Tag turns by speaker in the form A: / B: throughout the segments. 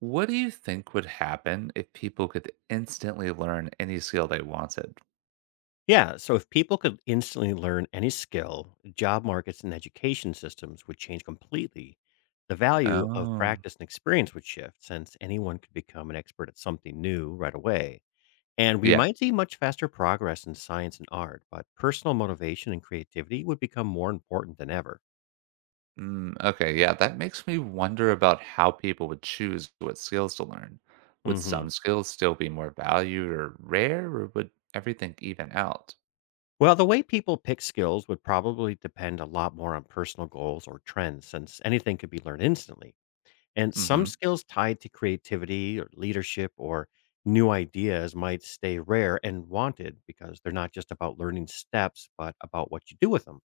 A: What do you think would happen if people could instantly learn any skill they wanted?
B: Yeah. So if people could instantly learn any skill, job markets and education systems would change completely. The value of
A: Oh,
B: practice and experience would shift since anyone could become an expert at something new right away. And we
A: yeah.
B: might see much faster progress in science and art, but personal motivation and creativity would become more important than ever.
A: Mm, okay, yeah, that makes me wonder about how people would choose what skills to learn. Would
B: hmm
A: some skills still be more valued or rare, or would everything even out?
B: Well, the way people pick skills would probably depend a lot more on personal goals or trends since anything could be learned instantly. And some
A: Mm-hmm.
B: skills tied to creativity or leadership or new ideas might stay rare and wanted because they're not just about learning steps, but about what you do with them.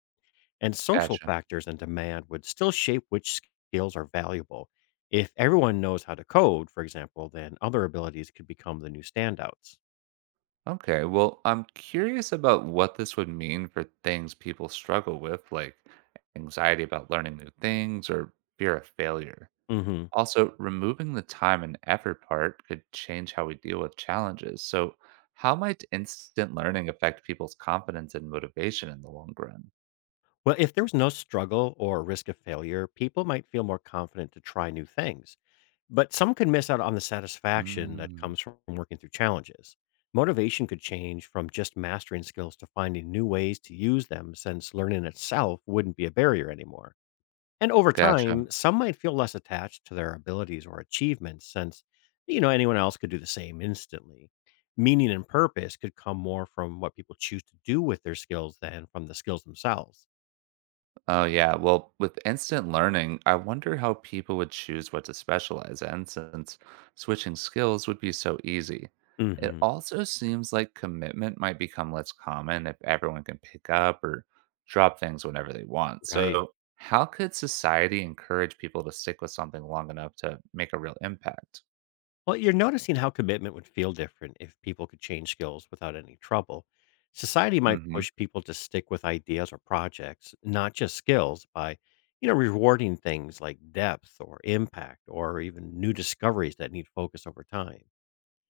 B: And social
A: Gotcha.
B: factors and demand would still shape which skills are valuable. If everyone knows how to code, for example, then other abilities could become the new standouts.
A: Okay, well, I'm curious about what this would mean for things people struggle with, like anxiety about learning new things or fear of failure.
B: hmm
A: Also, removing the time and effort part could change how we deal with challenges. So, how might instant learning affect people's confidence and motivation in the long run?
B: Well, if there was no struggle or risk of failure, people might feel more confident to try new things. But some could miss out on the satisfaction that
A: Mm,
B: comes from working through challenges. Motivation could change from just mastering skills to finding new ways to use them, since learning itself wouldn't be a barrier anymore. And over
A: gotcha.
B: time, some might feel less attached to their abilities or achievements, since anyone else could do the same instantly. Meaning and purpose could come more from what people choose to do with their skills than from the skills themselves.
A: Oh, yeah. Well, with instant learning, I wonder how people would choose what to specialize in since switching skills would be so easy. It
B: hmm
A: also seems like commitment might become less common if everyone can pick up or drop things whenever they want.
B: Right.
A: So, how could society encourage people to stick with something long enough to make a real impact?
B: Well, you're noticing how commitment would feel different if people could change skills without any trouble. Society might
A: Hmm.
B: push people to stick with ideas or projects, not just skills, by rewarding things like depth or impact or even new discoveries that need focus over time.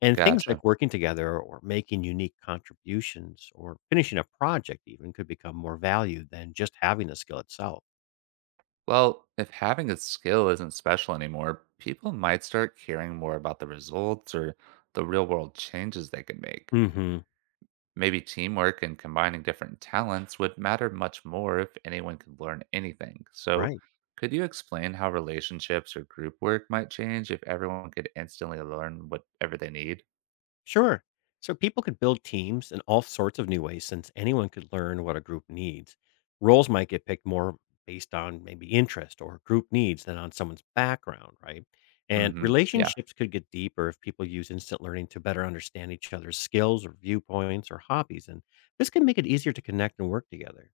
B: And things
A: Gotcha.
B: like working together or making unique contributions or finishing a project even could become more valued than just having the skill itself.
A: Well, if having a skill isn't special anymore, people might start caring more about the results or the real world changes they can make.
B: Mhm.
A: Maybe teamwork and combining different talents would matter much more if anyone could learn anything. So,
B: Right.
A: could you explain how relationships or group work might change if everyone could instantly learn whatever they need?
B: Sure. So people could build teams in all sorts of new ways since anyone could learn what a group needs. Roles might get picked more based on maybe interest or group needs than on someone's background, right?
A: Mm
B: And
A: hmm. Yeah.
B: relationships could get deeper if people use instant learning to better understand each other's skills or viewpoints or hobbies. And this can make it easier to connect and work together.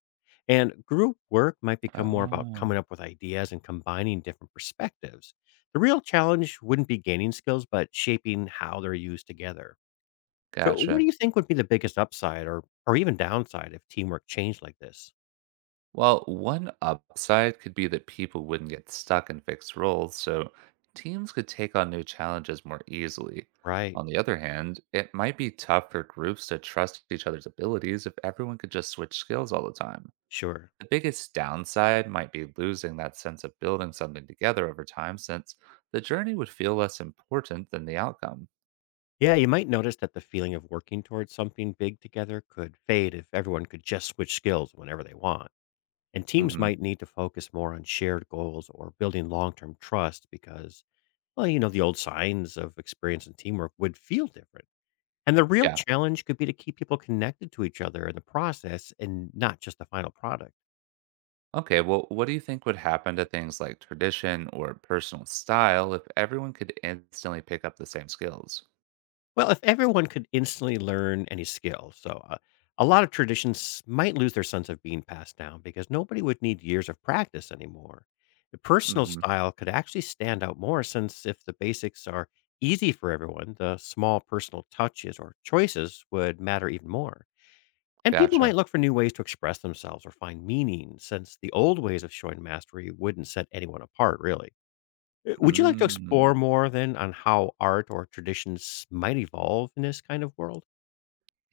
B: And group work might become more about
A: Oh,
B: coming up with ideas and combining different perspectives. The real challenge wouldn't be gaining skills, but shaping how they're used together. So, what do
A: gotcha.
B: you think would be the biggest upside or even downside if teamwork changed like this?
A: Well, one upside could be that people wouldn't get stuck in fixed roles, so teams could take on new challenges more easily.
B: Right.
A: On the other hand, it might be tough for groups to trust each other's abilities if everyone could just switch skills all the time.
B: Sure.
A: The biggest downside might be losing that sense of building something together over time since the journey would feel less important than the outcome.
B: Yeah, you might notice that the feeling of working towards something big together could fade if everyone could just switch skills whenever they want. And teams
A: Mhm.
B: might need to focus more on shared goals or building long-term trust because well, the old signs of experience and teamwork would feel different. And the real
A: Yeah.
B: challenge could be to keep people connected to each other in the process and not just the final product.
A: Okay, well, what do you think would happen to things like tradition or personal style if everyone could instantly pick up the same skills?
B: Well, if everyone could instantly learn any skill, a lot of traditions might lose their sense of being passed down because nobody would need years of practice anymore. The personal
A: Hmm.
B: style could actually stand out more since if the basics are easy for everyone, the small personal touches or choices would matter even more. And people might
A: Gotcha.
B: look for new ways to express themselves or find meaning since the old ways of showing mastery wouldn't set anyone apart, really. Would you like to explore
A: Mm.
B: more then on how art or traditions might evolve in this kind of world?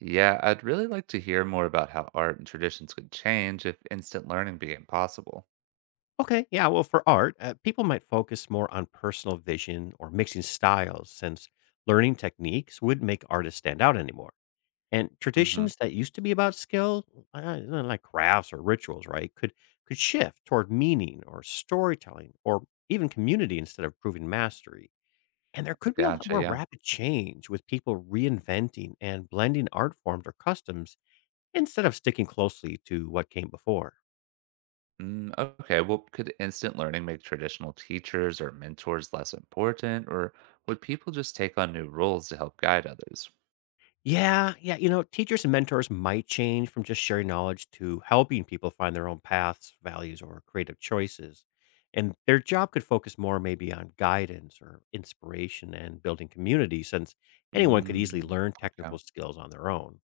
A: Yeah, I'd really like to hear more about how art and traditions could change if instant learning became possible.
B: Okay, yeah, well, for art, people might focus more on personal vision or mixing styles since learning techniques would make artists stand out anymore. And
A: Hmm.
B: traditions that used to be about skill, like crafts or rituals, right, could shift toward meaning or storytelling or even community instead of proving mastery. And there could be a lot
A: Gotcha,
B: more
A: yeah.
B: rapid change with people reinventing and blending art forms or customs instead of sticking closely to what came before.
A: Mm, okay, well, could instant learning make traditional teachers or mentors less important, or would people just take on new roles to help guide others?
B: Teachers and mentors might change from just sharing knowledge to helping people find their own paths, values, or creative choices. And their job could focus more maybe on guidance or inspiration and building community, since anyone could easily
A: Mm,
B: learn
A: okay.
B: technical skills on their own.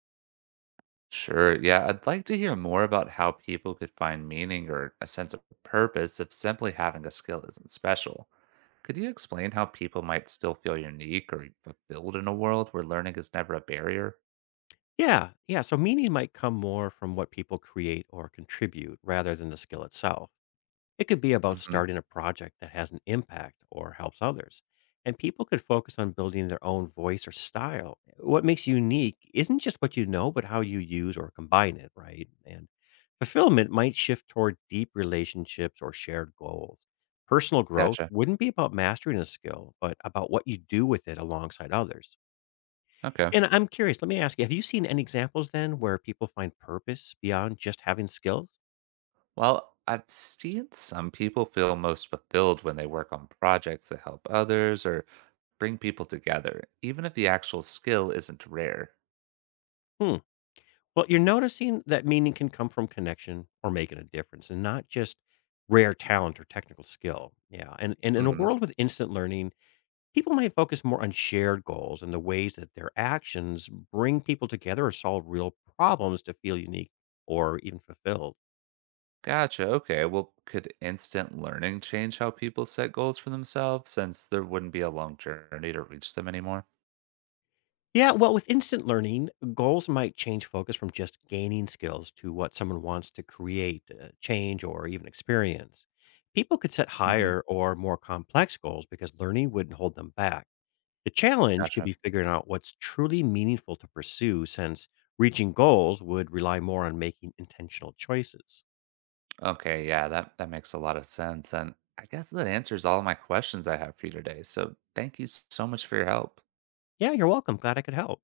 A: Sure. Yeah, I'd like to hear more about how people could find meaning or a sense of purpose if simply having a skill isn't special. Could you explain how people might still feel unique or fulfilled in a world where learning is never a barrier?
B: Yeah, so meaning might come more from what people create or contribute rather than the skill itself. It could be about
A: Hmm.
B: starting a project that has an impact or helps others. And people could focus on building their own voice or style. What makes you unique isn't just what you know, but how you use or combine it, right? And fulfillment might shift toward deep relationships or shared goals. Personal growth
A: Gotcha.
B: wouldn't be about mastering a skill, but about what you do with it alongside others.
A: Okay.
B: And I'm curious, let me ask you, have you seen any examples then where people find purpose beyond just having skills?
A: Well, I've seen some people feel most fulfilled when they work on projects that help others or bring people together, even if the actual skill isn't rare.
B: Hmm. Well, you're noticing that meaning can come from connection or making a difference and not just rare talent or technical skill. Yeah. And in a
A: Mm-hmm.
B: world with instant learning, people might focus more on shared goals and the ways that their actions bring people together or solve real problems to feel unique or even fulfilled.
A: Gotcha. Okay. Well, could instant learning change how people set goals for themselves since there wouldn't be a long journey to reach them anymore?
B: Yeah, well, with instant learning, goals might change focus from just gaining skills to what someone wants to create, change, or even experience. People could set
A: Hmm.
B: higher or more complex goals because learning wouldn't hold them back. The challenge could
A: Gotcha.
B: be figuring out what's truly meaningful to pursue, since reaching goals would rely more on making intentional choices.
A: Okay. Yeah, that makes a lot of sense. And I guess that answers all my questions I have for you today. So thank you so much for your help.
B: Yeah, you're welcome. Glad I could help.